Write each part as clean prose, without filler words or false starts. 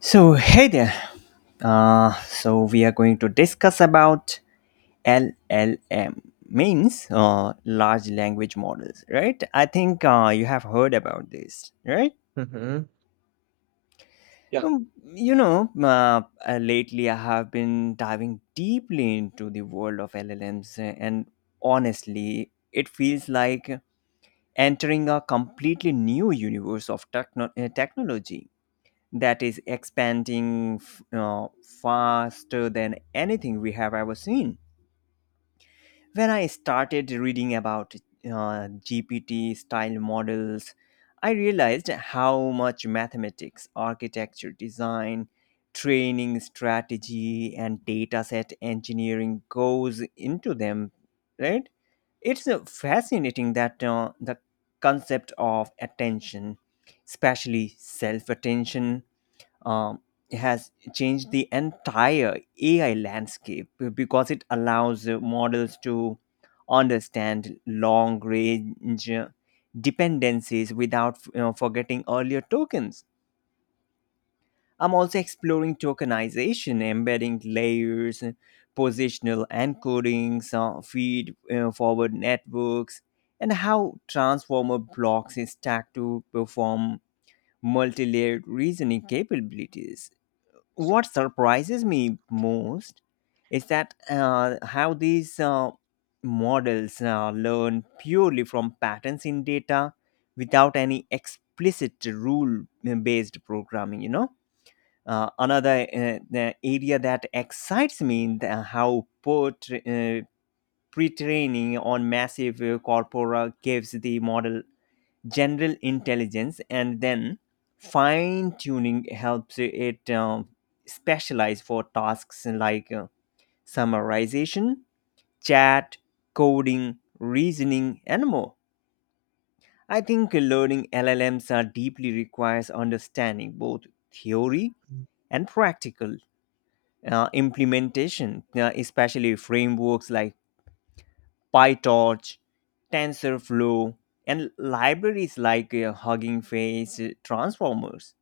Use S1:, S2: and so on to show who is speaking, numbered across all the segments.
S1: So hey there. So we are going to discuss about LLM means large language models, right? I think you have heard about this, right?
S2: Mhm. Yeah.
S1: Um, lately I have been diving deeply into the world of LLMs, and honestly, it feels like entering a completely new universe of technology that is expanding faster than anything we have ever seen. When I started reading about GPT style models, I realized how much mathematics, architecture, design, training strategy, and dataset engineering goes into them, right? It's fascinating that the concept of attention, especially self attention, um, has changed the entire AI landscape because it allows models to understand long range dependencies without forgetting earlier tokens. I'm also exploring tokenization, embedding layers, positional encodings, feed forward networks, and how transformer blocks is stacked to perform multi-layered reasoning capabilities. What surprises me most is that how these models learn purely from patterns in data without any explicit rule based programming. Another the area that excites me in the, how port, pre-training on massive corpora gives the model general intelligence, and then fine tuning helps it specialize for tasks like summarization, chat, coding, reasoning, and more. I think learning LLMs are deeply requires understanding both theory and practical implementation, especially frameworks like PyTorch, TensorFlow, and libraries like Hugging Face, Transformers.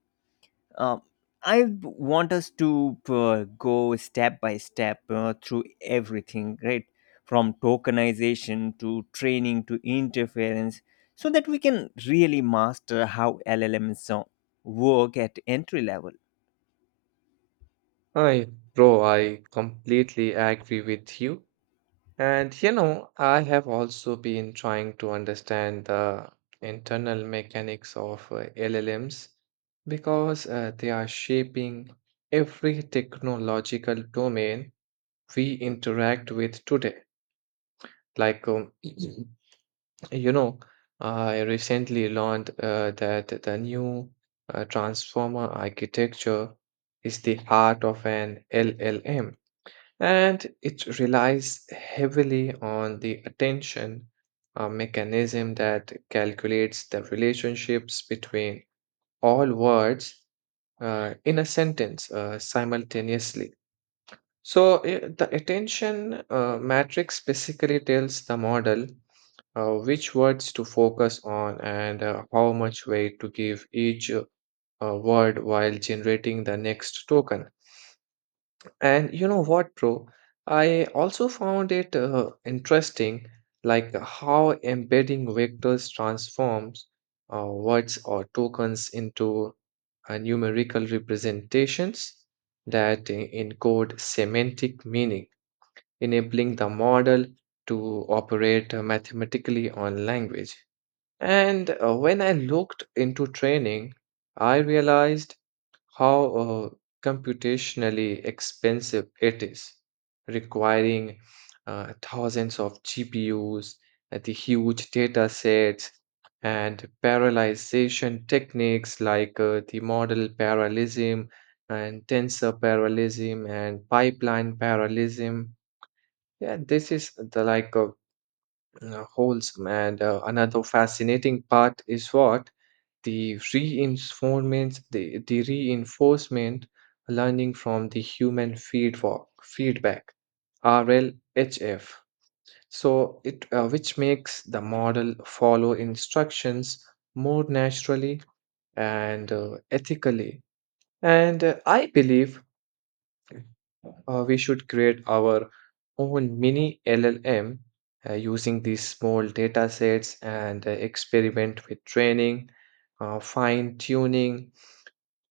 S1: Um, want us to go step by step through everything, right? From tokenization to training to interference, so that we can really master how LLMs work at entry level.
S2: I, bro, I completely agree with you. And you know, I have also been trying to understand the internal mechanics of LLMs because they are shaping every technological domain we interact with today. Like, um, You know, I recently learned that the new transformer architecture is the heart of an LLM, and it relies heavily on the attention mechanism that calculates the relationships between all words in a sentence simultaneously. So the attention matrix basically tells the model which words to focus on and how much weight to give each word while generating the next token. And you know what, bro? I also found it interesting, like how embedding vectors transforms words or tokens into numerical representations that encode semantic meaning, enabling the model to operate mathematically on language. And when I looked into training, I realized how computationally expensive it is, requiring thousands of GPUs, the huge data sets, and parallelization techniques like the model parallelism and tensor parallelism and pipeline parallelism. Yeah, this is the like a wholesome. And another fascinating part is what the reinforcement learning from the human feedback, RLHF. So it which makes the model follow instructions more naturally and ethically. And I believe we should create our own mini LLM using these small data sets and experiment with training, fine tuning,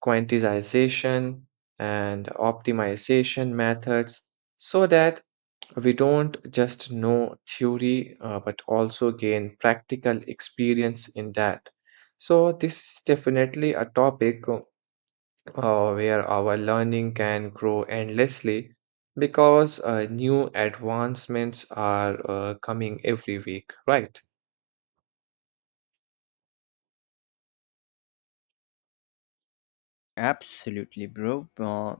S2: quantization, and optimization methods, so that we don't just know theory but also gain practical experience in that. So, this is definitely a topic where our learning can grow endlessly because new advancements are coming every week, right?
S1: Absolutely, bro. Uh,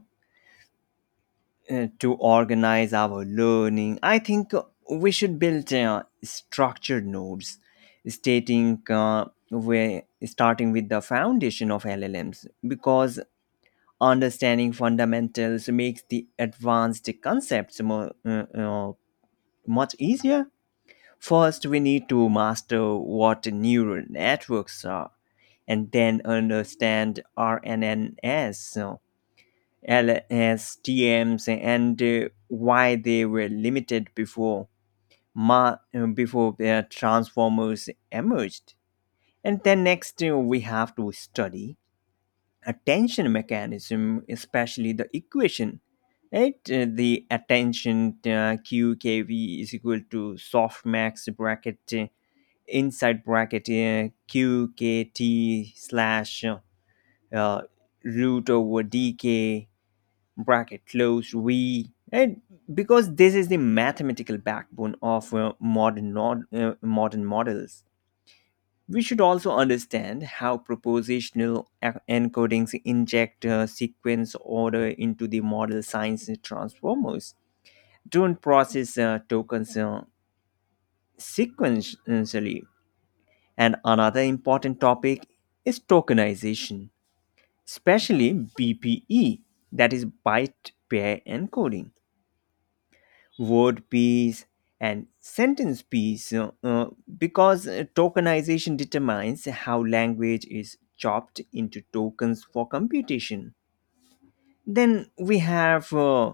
S1: uh, to organize our learning, I think we should build structured nodes, stating where starting with the foundation of LLMs, because understanding fundamentals makes the advanced concepts much easier. First, we need to master what neural networks are, and then understand RNNs, so LSTMs, and why they were limited before their transformers emerged. And then next, we have to study attention mechanism, especially the equation, right? The attention QKV is equal to softmax bracket inside bracket QKT slash uh, root over DK bracket close V, right? Because this is the mathematical backbone of modern models, we should also understand how propositional encodings inject sequence order into the model science transformers. Don't process tokens sequentially. And another important topic is tokenization, especially BPE, that is byte pair encoding. Word piece and sentence piece because tokenization determines how language is chopped into tokens for computation. Then we have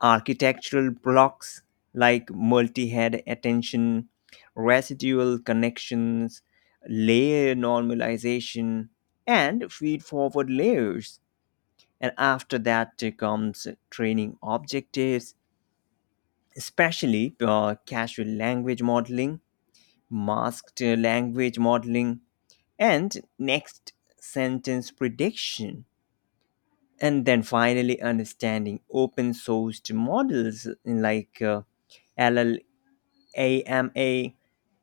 S1: architectural blocks like multi head attention, residual connections, layer normalization, and feed forward layers. And after that comes training objectives, especially casual language modeling, masked language modeling, and next sentence prediction. And then finally, understanding open sourced models like LLAMA,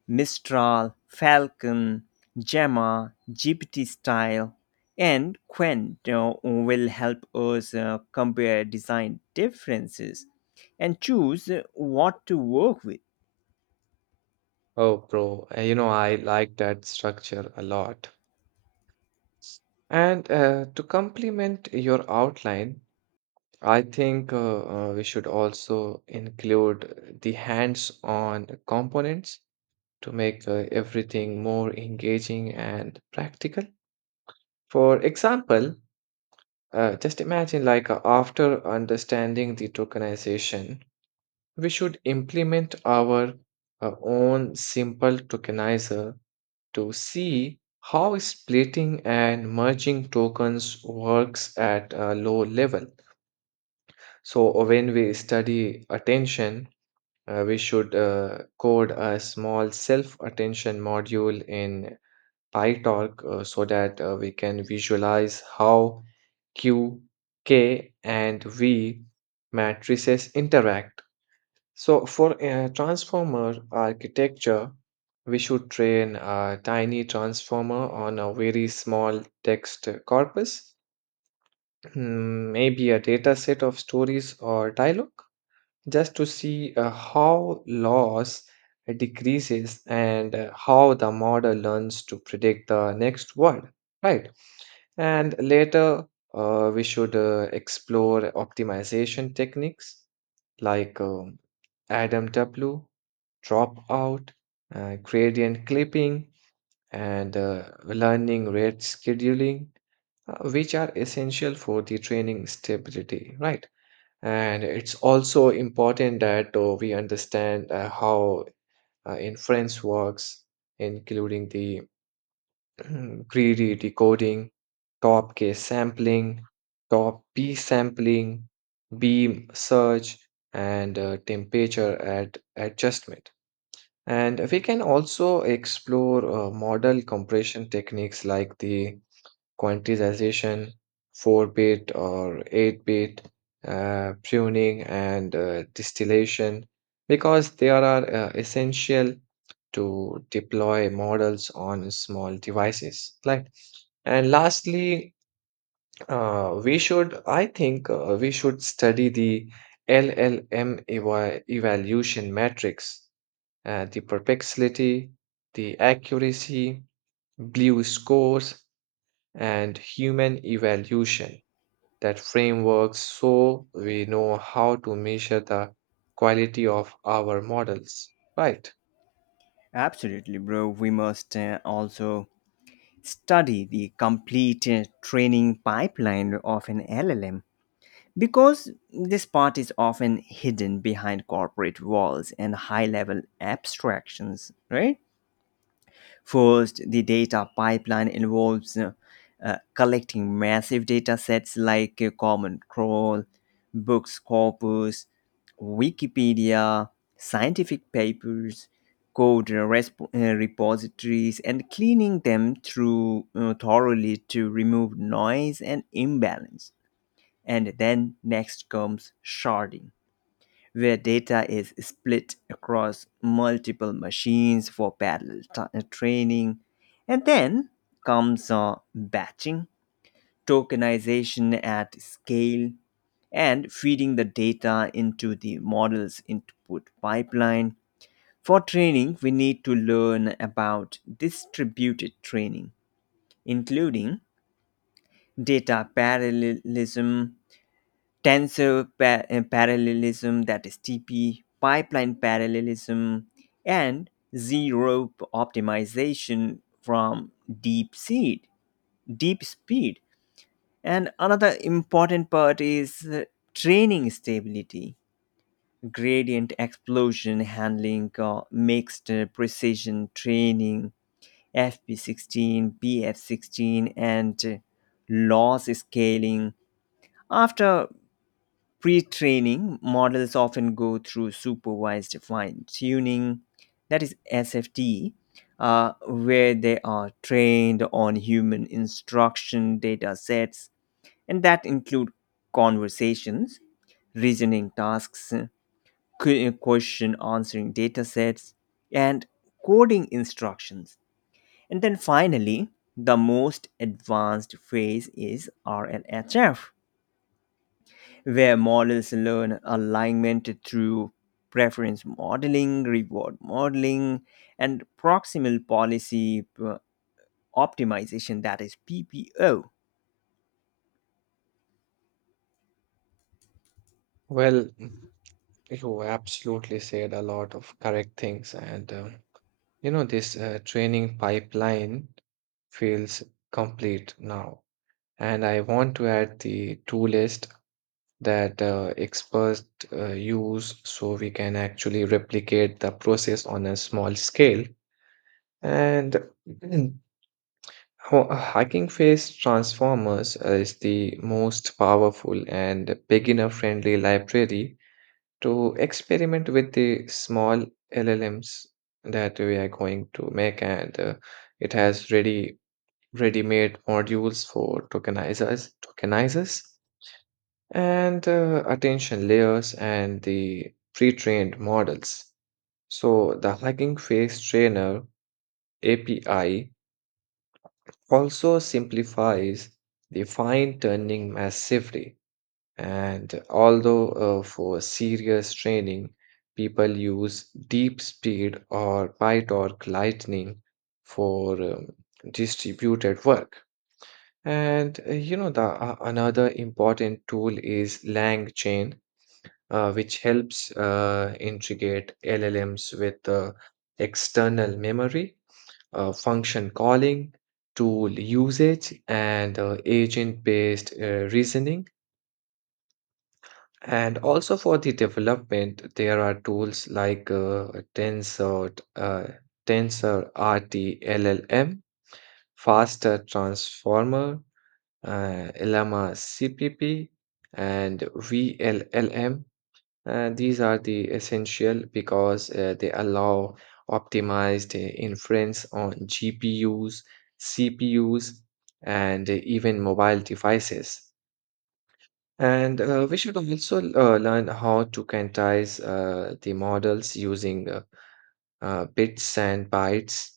S1: Mistral, Falcon, Gemma, GPT style, and Quent will help us compare design differences and choose what to work with.
S2: Oh, bro, you know, I like that structure a lot. And to complement your outline, I think we should also include the hands-on components to make everything more engaging and practical. For example, just imagine, like, after understanding the tokenization, we should implement our own simple tokenizer to see how splitting and merging tokens works at a low level. So, when we study attention, we should code a small self attention module in PyTorch so that we can visualize how Q, K, and V matrices interact. So for a transformer architecture, we should train a tiny transformer on a very small text corpus, maybe a data set of stories or dialogue just to see how loss decreases and how the model learns to predict the next word, right? And later, we should explore optimization techniques like Adam W, dropout, gradient clipping, and learning rate scheduling, which are essential for the training stability, right? And it's also important that we understand how inference works, including the greedy decoding, top K sampling, top P sampling, beam search, and temperature at adjustment. And we can also explore model compression techniques like the quantization, 4-bit or 8-bit, pruning, and distillation because they are essential to deploy models on small devices. Like, and lastly, we should study the LLM evaluation matrix, the perplexity, the accuracy, blue scores, and human evaluation that frameworks, so we know how to measure the quality of our models. Right.
S1: Absolutely, bro. We must also study the complete training pipeline of an LLM because this part is often hidden behind corporate walls and high level abstractions, right? First, the data pipeline involves collecting massive data sets like Common Crawl, Books Corpus, Wikipedia, scientific papers, code repositories, and cleaning them through thoroughly to remove noise and imbalance. And then next comes sharding, where data is split across multiple machines for parallel training. And then comes batching, tokenization at scale, and feeding the data into the model's input pipeline. For training, we need to learn about distributed training, including data parallelism, tensor parallelism, that is TP, pipeline parallelism, and zero optimization from deep seed, deep speed. And another important part is training stability, gradient explosion handling, mixed precision training, FP16, BF16, and loss scaling. After pre training, models often go through supervised fine tuning, that is SFT, where they are trained on human instruction data sets, and that include conversations, reasoning tasks, question answering data sets, and coding instructions. And then finally, the most advanced phase is RLHF, where models learn alignment through preference modeling, reward modeling, and proximal policy optimization, that is PPO.
S2: Well, you absolutely said a lot of correct things. And, you know, this training pipeline feels complete now. And I want to add the tool list that experts use so we can actually replicate the process on a small scale. And a Hacking phase transformers is the most powerful and beginner friendly library to experiment with the small LLMs that we are going to make, and it has ready-made modules for tokenizers and attention layers and the pre-trained models. So the Hacking Face Trainer API also simplifies the fine tuning massively. And although for serious training, people use deep speed or pie torque lightning for distributed work. And you know, the another important tool is LangChain, which helps integrate LLMs with external memory, function calling, tool usage, and agent based reasoning. And also for the development, there are tools like Tensor, uh, Tensor RT LLM, Faster Transformer, Llama CPP, and VLLM. These are the essential because they allow optimized inference on GPUs, CPUs, and even mobile devices. And we should also learn how to quantize the models using bits and bytes,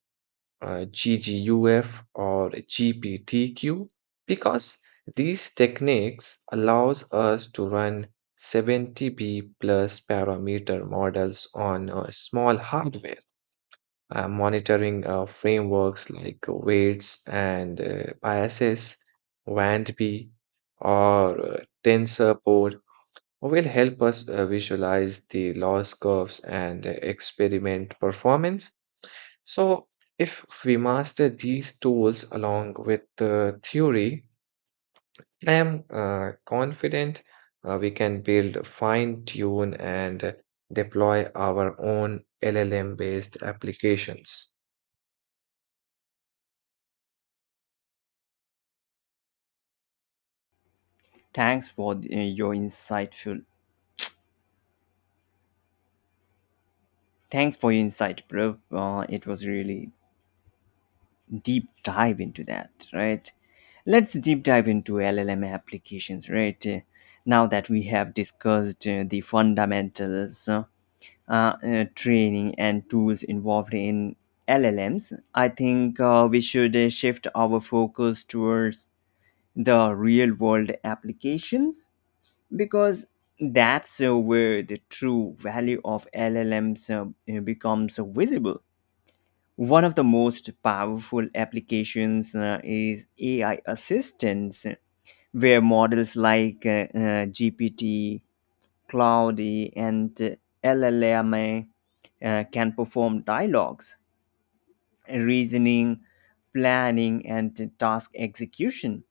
S2: GGUF or GPTQ, because these techniques allows us to run 70B plus parameter models on small hardware. Monitoring frameworks like weights and biases, WANDB, or TensorPort will help us visualize the loss curves and experiment performance. So, if we master these tools along with the theory, I am confident we can build, fine tune, and deploy our own LLM based applications.
S1: Thanks for uh, your insightful Thanks for your insight, bro. It was really deep dive into that, right? Let's deep dive into LLM applications, right? Now that we have discussed the fundamentals, training and tools involved in LLMs, I think we should shift our focus towards the real world applications, because that's where the true value of LLMs becomes visible. One of the most powerful applications is AI assistance, where models like GPT Cloudy, and LLMA can perform dialogues, reasoning, planning, and task execution.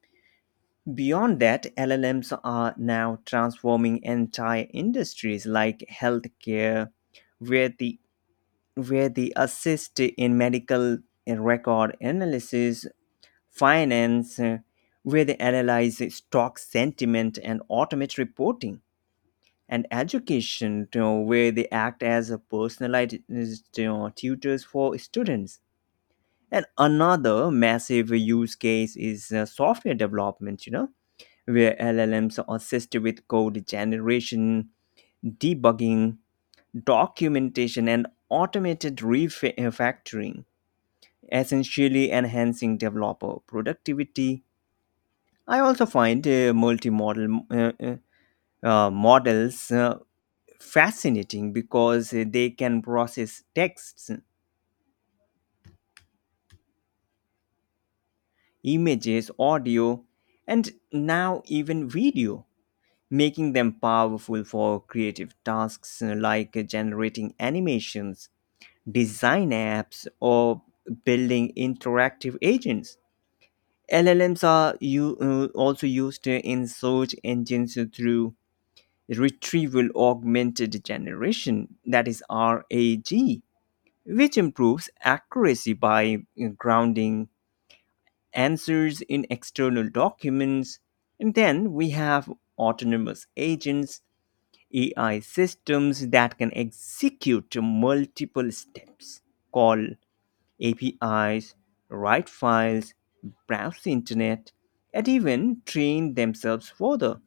S1: Beyond that, LLMs are now transforming entire industries like healthcare, where they assist in medical record analysis, finance, where they analyze stock sentiment and automate reporting, and education, where they act as a personalized, tutors for students. And another massive use case is software development, where LLMs are assisted with code generation, debugging, documentation, and automated refactoring, essentially enhancing developer productivity. I also find multimodal models fascinating because they can process texts, images, audio, and now even video, making them powerful for creative tasks like generating animations, design apps, or building interactive agents. LLMs are also used in search engines through retrieval augmented generation, that is RAG, which improves accuracy by grounding answers in external documents. And then we have autonomous agents, AI systems that can execute multiple steps, call APIs, write files, browse the internet, and even train themselves further.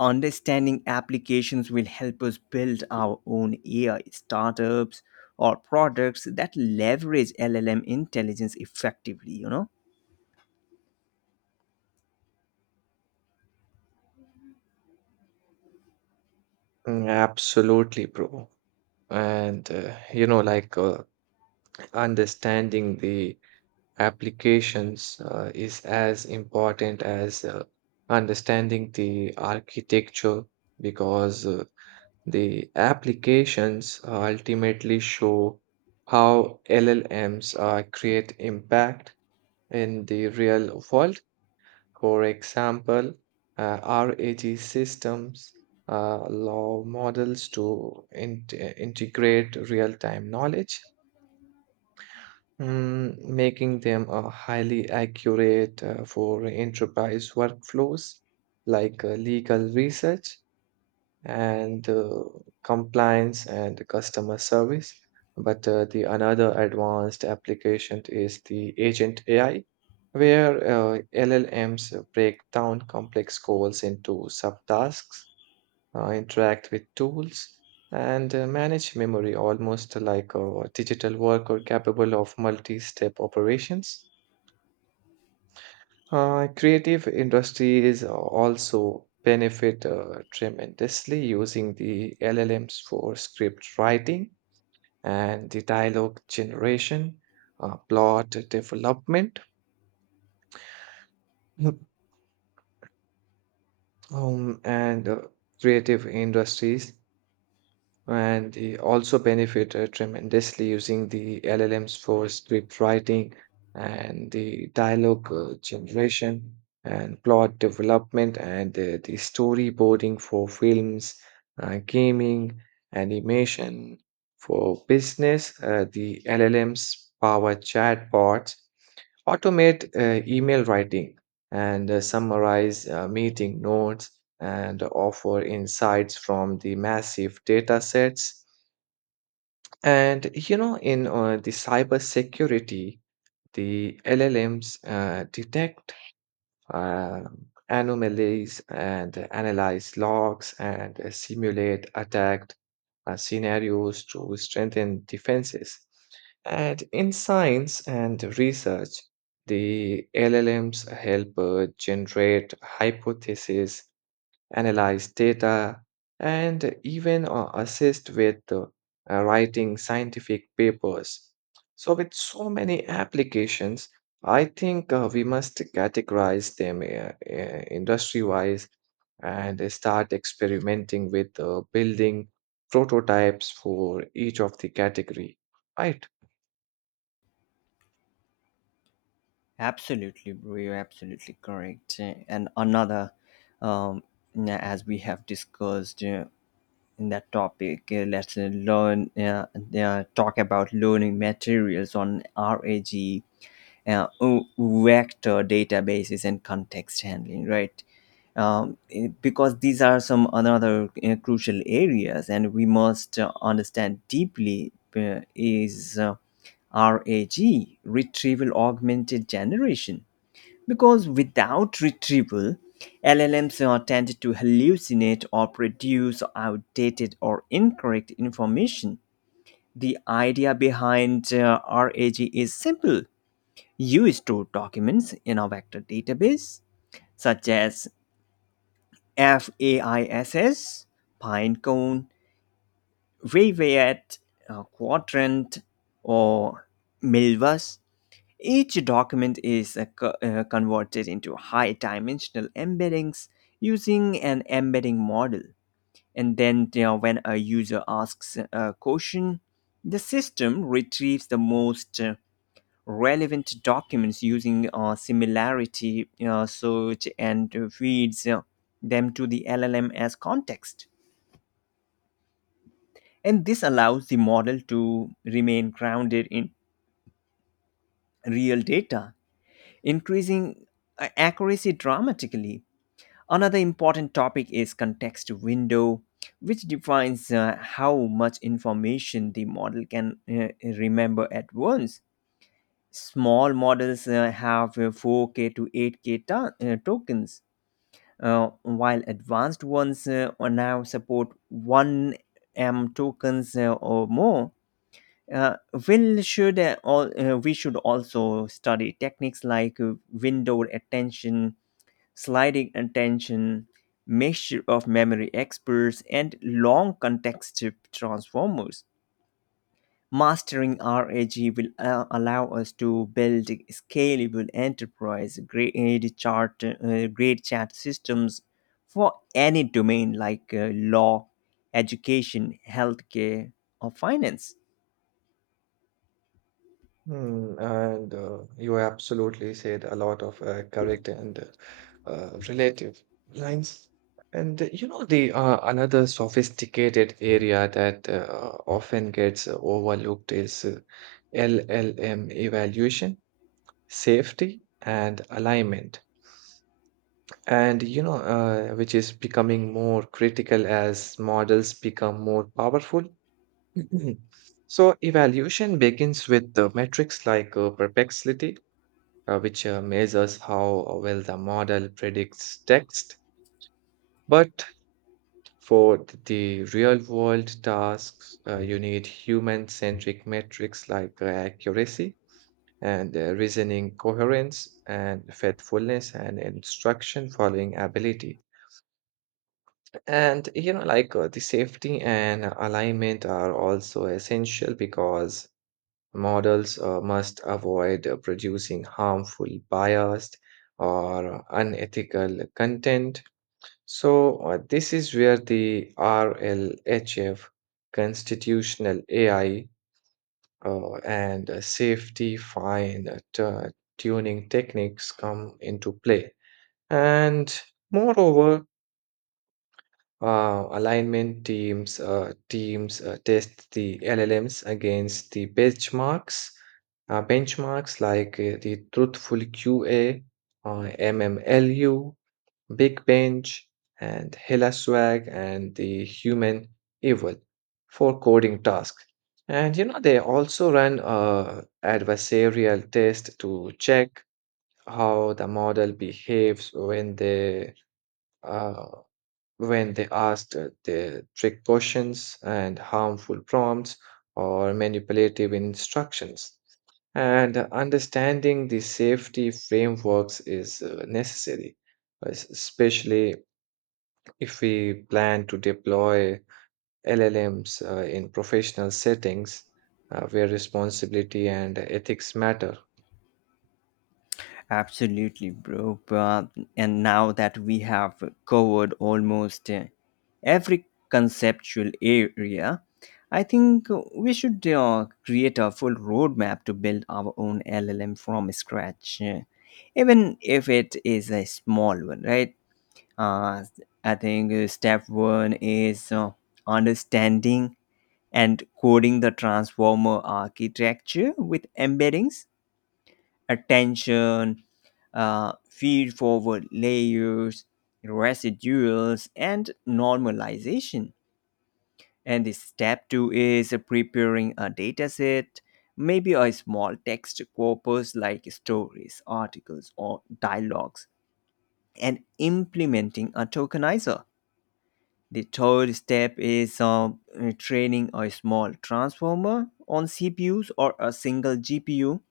S1: Understanding applications will help us build our own AI startups or products that leverage LLM intelligence effectively, you know?
S2: Mm, absolutely, bro. And you know, like understanding the applications is as important as understanding the architecture because the applications ultimately show how LLMs create impact in the real world. For example, uh, RAG systems allow models to integrate real time knowledge, making them highly accurate for enterprise workflows like legal research, and compliance and customer service. But the another advanced application is the agent AI, where LLMs break down complex goals into subtasks, interact with tools, and manage memory almost like a digital worker capable of multi-step operations. Creative industries also benefit tremendously using the LLMs for script writing and the dialogue generation, plot development, Mhm. And creative industries And they also benefited tremendously using the LLMs for script writing and the dialogue generation and plot development and the storyboarding for films, gaming, animation. For business, the LLMs power chatbots, automate email writing and summarize meeting notes and offer insights from the massive data sets. And you know, in the cybersecurity, the LLMs detect anomalies and analyze logs and simulate attack scenarios to strengthen defenses. And in science and research, the LLMs help generate hypotheses, analyze data, and even assist with writing scientific papers. So, with so many applications, I think we must categorize them industry wise and start experimenting with building prototypes for each of the category, right?
S1: Absolutely, bro. You're absolutely correct. And another, um, yeah, as we have discussed in that topic, let's talk about learning materials on RAG, uh, w- vector databases, and context handling, right. Because these are some another crucial areas, and we must understand deeply is RAG retrieval augmented generation, because without retrieval LLMs are tend to hallucinate or produce outdated or incorrect information. The idea behind RAG is simple. You store documents in a vector database such as FAISS, Pinecone, Rivet, Quadrant, or Milvus. Each document is converted into high dimensional embeddings using an embedding model. And then, when a user asks a question, the system retrieves the most relevant documents using similarity search and feeds them to the LLM as context. And this allows the model to remain grounded in real data, increasing accuracy dramatically. Another important topic is context window, which defines how much information the model can remember at once. Small models have 4K to 8K tokens, while advanced ones are now support 1M tokens or more. uh, we should also study techniques like window attention, sliding attention, mixture of memory experts, and long context transformers. Mastering RAG will allow us to build scalable enterprise grade chat systems for any domain like law, education, healthcare, or finance.
S2: Hmm, and you absolutely said a lot of correct and relative lines. And you know the another sophisticated area that often gets overlooked is LLM evaluation, safety, and alignment. And you know which is becoming more critical as models become more powerful. So evaluation begins with the metrics like perplexity, which measures how well the model predicts text. But for the real world tasks, you need human centric metrics like accuracy and reasoning coherence and faithfulness and instruction following ability. And you know, like the safety and alignment are also essential, because models must avoid producing harmful, biased, or unethical content. So, this is where the RLHF, constitutional AI, and safety fine tuning techniques come into play. And moreover, alignment teams test the LLMs against the benchmarks like the Truthful QA, MMLU, Big Bench, and HellaSwag, and the Human Evil for coding tasks. And you know they also run adversarial test to check how the model behaves uh, when they asked the trick questions and harmful prompts or manipulative instructions. And understanding the safety frameworks is necessary, especially if we plan to deploy LLMs in professional settings where responsibility and ethics matter.
S1: Absolutely, bro. But, and now that we have covered almost every conceptual area, I think we should create a full roadmap to build our own LLM from scratch, even if it is a small one, right? Uh, I think step one is understanding and coding the transformer architecture with embeddings, attention, feed forward layers, residuals, and normalization. And the step two is preparing a dataset, maybe a small text corpus like stories, articles, or dialogues, and implementing a tokenizer. The third step is training a small transformer on CPUs or a single GPU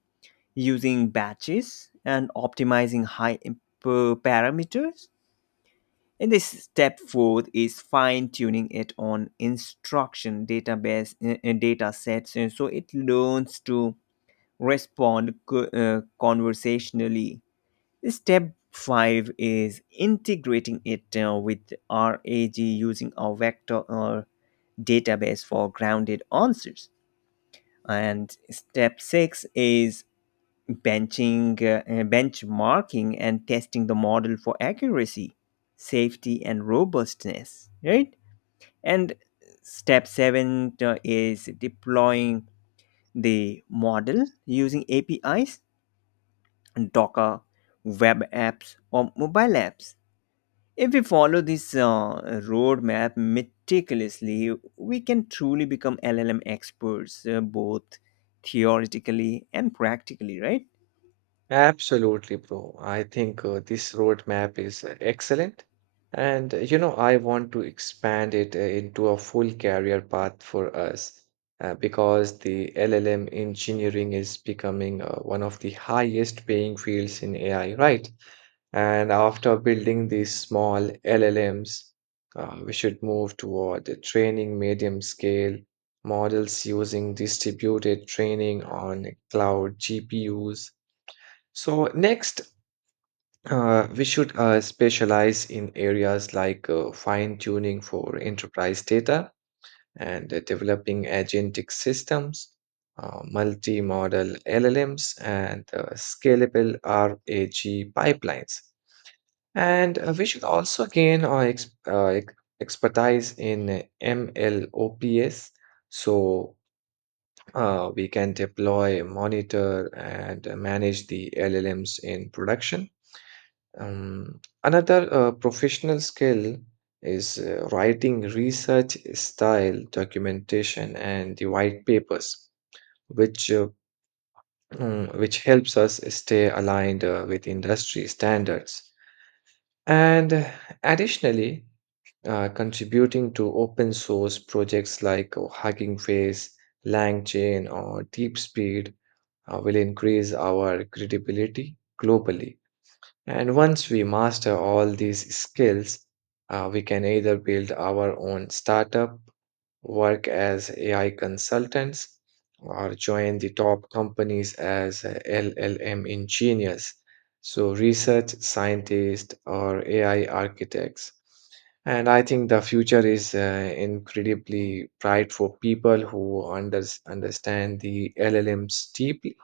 S1: using batches and optimizing parameters. And this step fourth is fine tuning it on instruction data sets. And so it learns to respond conversationally. Step five is integrating it with RAG using a vector or database for grounded answers. And step six is benchmarking and testing the model for accuracy, safety, and robustness, right? And step seven is deploying the model using APIs, Docker, web apps, or mobile apps. If we follow this roadmap meticulously, we can truly become LLM experts, both theoretically and practically, right?
S2: Absolutely, bro. I think this roadmap is excellent. And you know, I want to expand it into a full career path for us because the LLM engineering is becoming one of the highest paying fields in AI, right? And after building these small LLMs, we should move toward training medium scale models using distributed training on cloud GPUs. So next, we should specialize in areas like fine tuning for enterprise data and developing agentic systems, multi-model LLMs, and scalable RAG pipelines. And we should also gain our expertise in MLOps, so we can deploy, monitor, and manage the LLMs in production. Another professional skill is writing research style documentation and the white papers, which uh, which helps us stay aligned with industry standards. And additionally, contributing to open source projects like Hugging Face, LangChain, or DeepSpeed will increase our credibility globally. And once we master all these skills, we can either build our own startup, work as AI consultants, or join the top companies as LLM engineers, so research scientists or AI architects. And I think the future is incredibly bright for people who understand the LLMs deeply,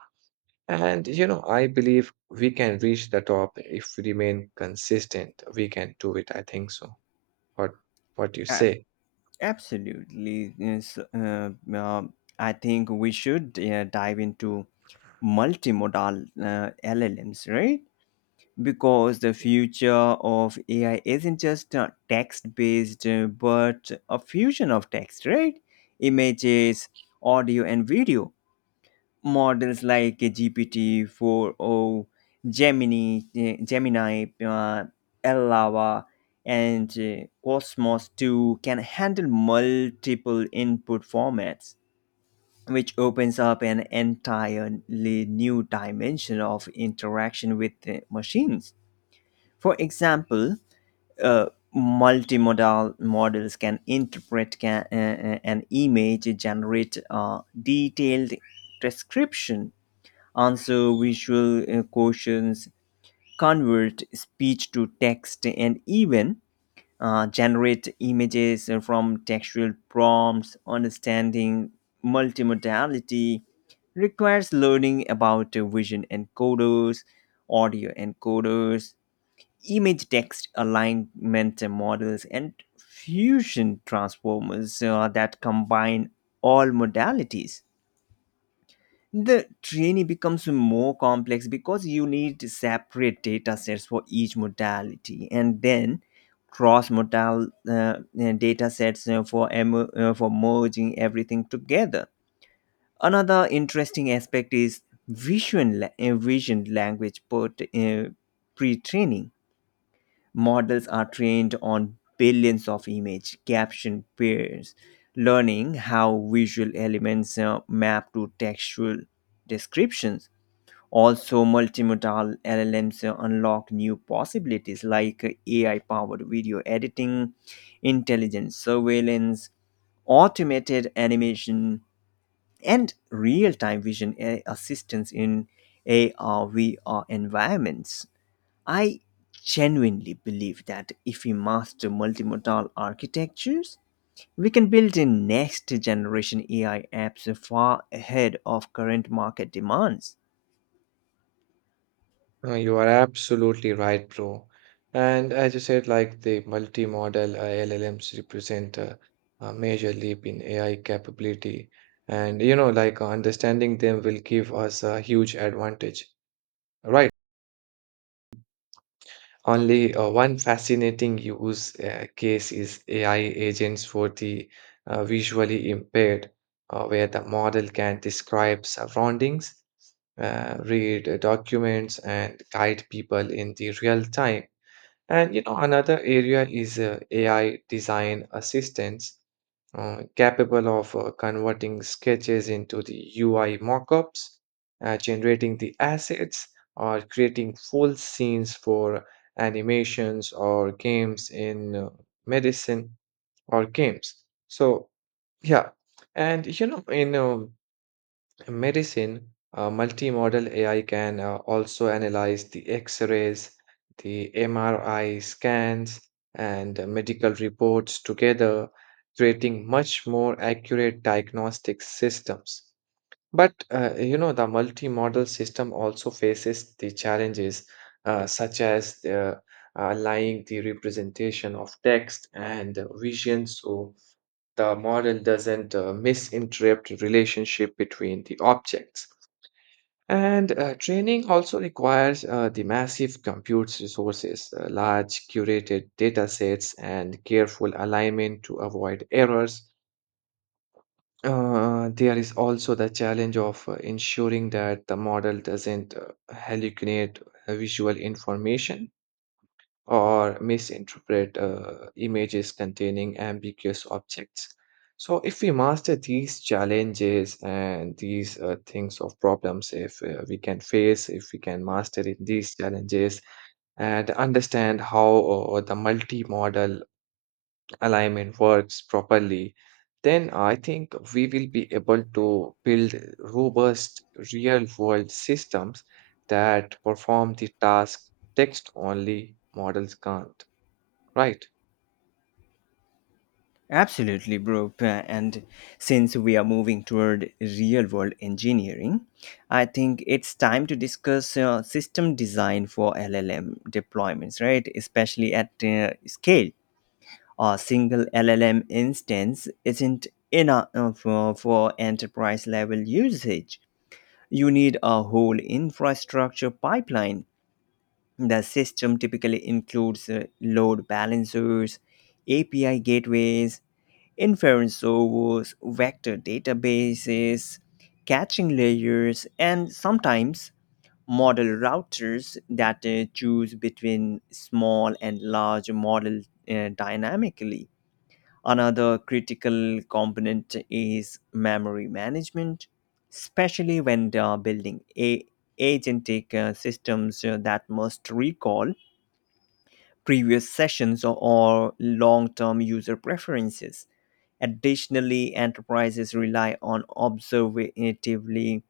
S2: and you know, I believe we can reach the top if we remain consistent. We can do it. I think so. What what you
S1: A-
S2: say?
S1: Absolutely. Yes, I think we should dive into multimodal LLMs, right? Because the future of AI isn't just text based, but a fusion of text, right? Images, audio, and video. Models like GPT-40, Gemini, Lava, and Cosmos 2 can handle multiple input formats, which opens up an entirely new dimension of interaction with machines. For example, uh, multimodal models can interpret an image, generate a detailed description, answer visual questions, convert speech to text, and even generate images from textual prompts. Understanding multimodality requires learning about vision encoders, audio encoders, image text alignment models, and fusion transformers that combine all modalities. The training becomes more complex because you need separate data sets for each modality, and then cross modal data sets for merging everything together. Another interesting aspect is vision language pre training. Models are trained on billions of image caption pairs, learning how visual elements map to textual descriptions. Also, multimodal LLMs unlock new possibilities like AI powered video editing, intelligent surveillance, automated animation, and real time vision assistance in AR VR environments. I genuinely believe that if we master multimodal architectures, we can build in next generation AI apps far ahead of current market demands.
S2: You are absolutely right, bro. And as you said, like the multi-model LLMs represent a major leap in AI capability. And you know, like understanding them will give us a huge advantage, right? Only one fascinating use case is AI agents for the visually impaired, where the model can describe surroundings, read documents, and guide people in the real time. And you know, another area is AI design assistance, capable of converting sketches into the UI mockups, generating the assets, or creating full scenes for animations or games in medicine or games. So, yeah. And you know, in medicine, multimodal AI can also analyze the x rays, the MRI scans, and medical reports together, creating much more accurate diagnostic systems. But you know, the multimodal system also faces the challenges such as the, lying the representation of text and vision, so the model doesn't misinterpret relationship between the objects, and training also requires the massive compute resources, large curated data sets, and careful alignment to avoid errors. There is also the challenge of ensuring that the model doesn't hallucinate visual information or misinterpret images containing ambiguous objects. So, if we master these challenges and these things of problems, if we can face, if we can master it, these challenges and understand how the multimodal alignment works properly, then I think we will be able to build robust real world systems that perform the task text only models can't. Right.
S1: Absolutely, bro. And since we are moving toward real world engineering, I think it's time to discuss system design for LLM deployments, right? Especially at scale. A single LLM instance isn't enough for enterprise level usage. You need a whole infrastructure pipeline. The system typically includes load balancers, API gateways, inference servers, vector databases, caching layers, and sometimes model routers that choose between small and large model dynamically. Another critical component is memory management, especially when they are building agentic systems that must recall previous sessions or long term user preferences. Additionally, enterprises rely on observatively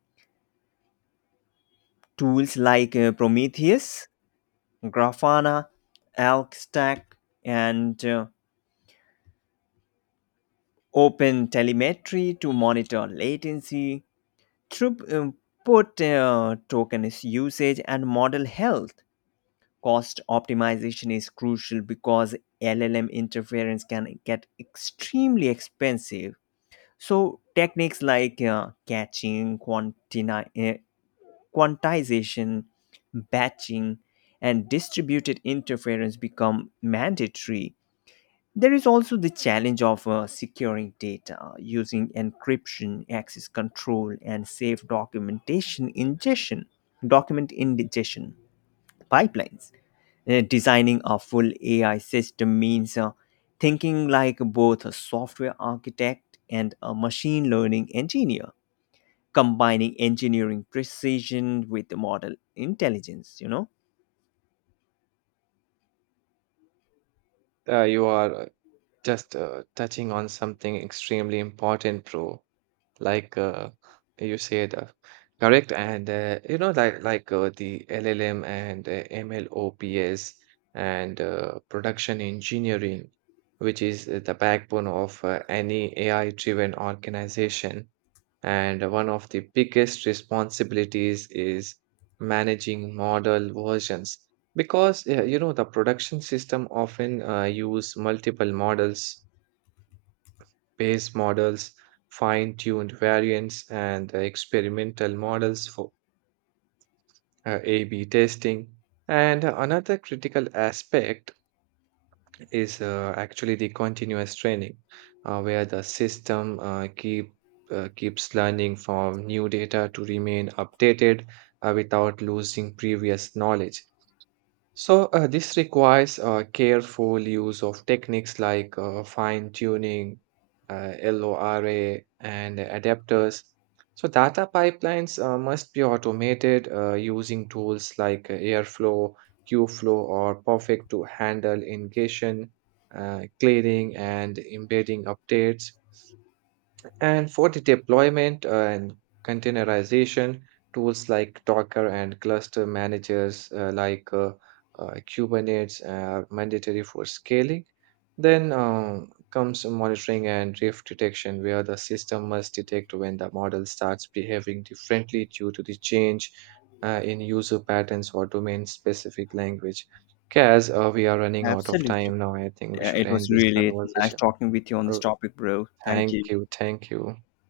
S1: tools like Prometheus, Grafana, ElkStack, and Open Telemetry to monitor latency, throughput, tokens usage, and model health. Cost optimization is crucial because LLM interference can get extremely expensive. So techniques like catching, quantization, batching, and distributed interference become mandatory. There is also the challenge of securing data using encryption, access control, and safe document ingestion pipelines. Designing a full AI system means thinking like both a software architect and a machine learning engineer, combining engineering precision with the model intelligence.
S2: You are just touching on something extremely important, bro. Like uh, you said, correct. And you know, like the LLM and MLOps and production engineering, which is the backbone of any AI-driven organization. And one of the biggest responsibilities is managing model versions because you know the production system often use multiple models, base models, fine-tuned variants, and experimental models for A/B testing. And another critical aspect is actually the continuous training, where the system keeps learning from new data to remain updated without losing previous knowledge. So, this requires careful use of techniques like fine tuning, LORA, and adapters. So, data pipelines must be automated using tools like Airflow, Qflow, or Perfect to handle ingestion, clearing, and embedding updates. And for the deployment and containerization, tools like Docker and cluster managers like Kubernetes are mandatory for scaling. Then comes monitoring and drift detection, where the system must detect when the model starts behaving differently due to the change in user patterns or domain-specific language. Kaz, we are running out of
S1: Absolutely.
S2: time now. I think we
S1: Yeah,
S2: should
S1: it was
S2: end this
S1: really nice
S2: conversation.
S1: talking with you on this
S2: Oh,
S1: topic, bro. Thank
S2: thank
S1: you.
S2: you, thank you.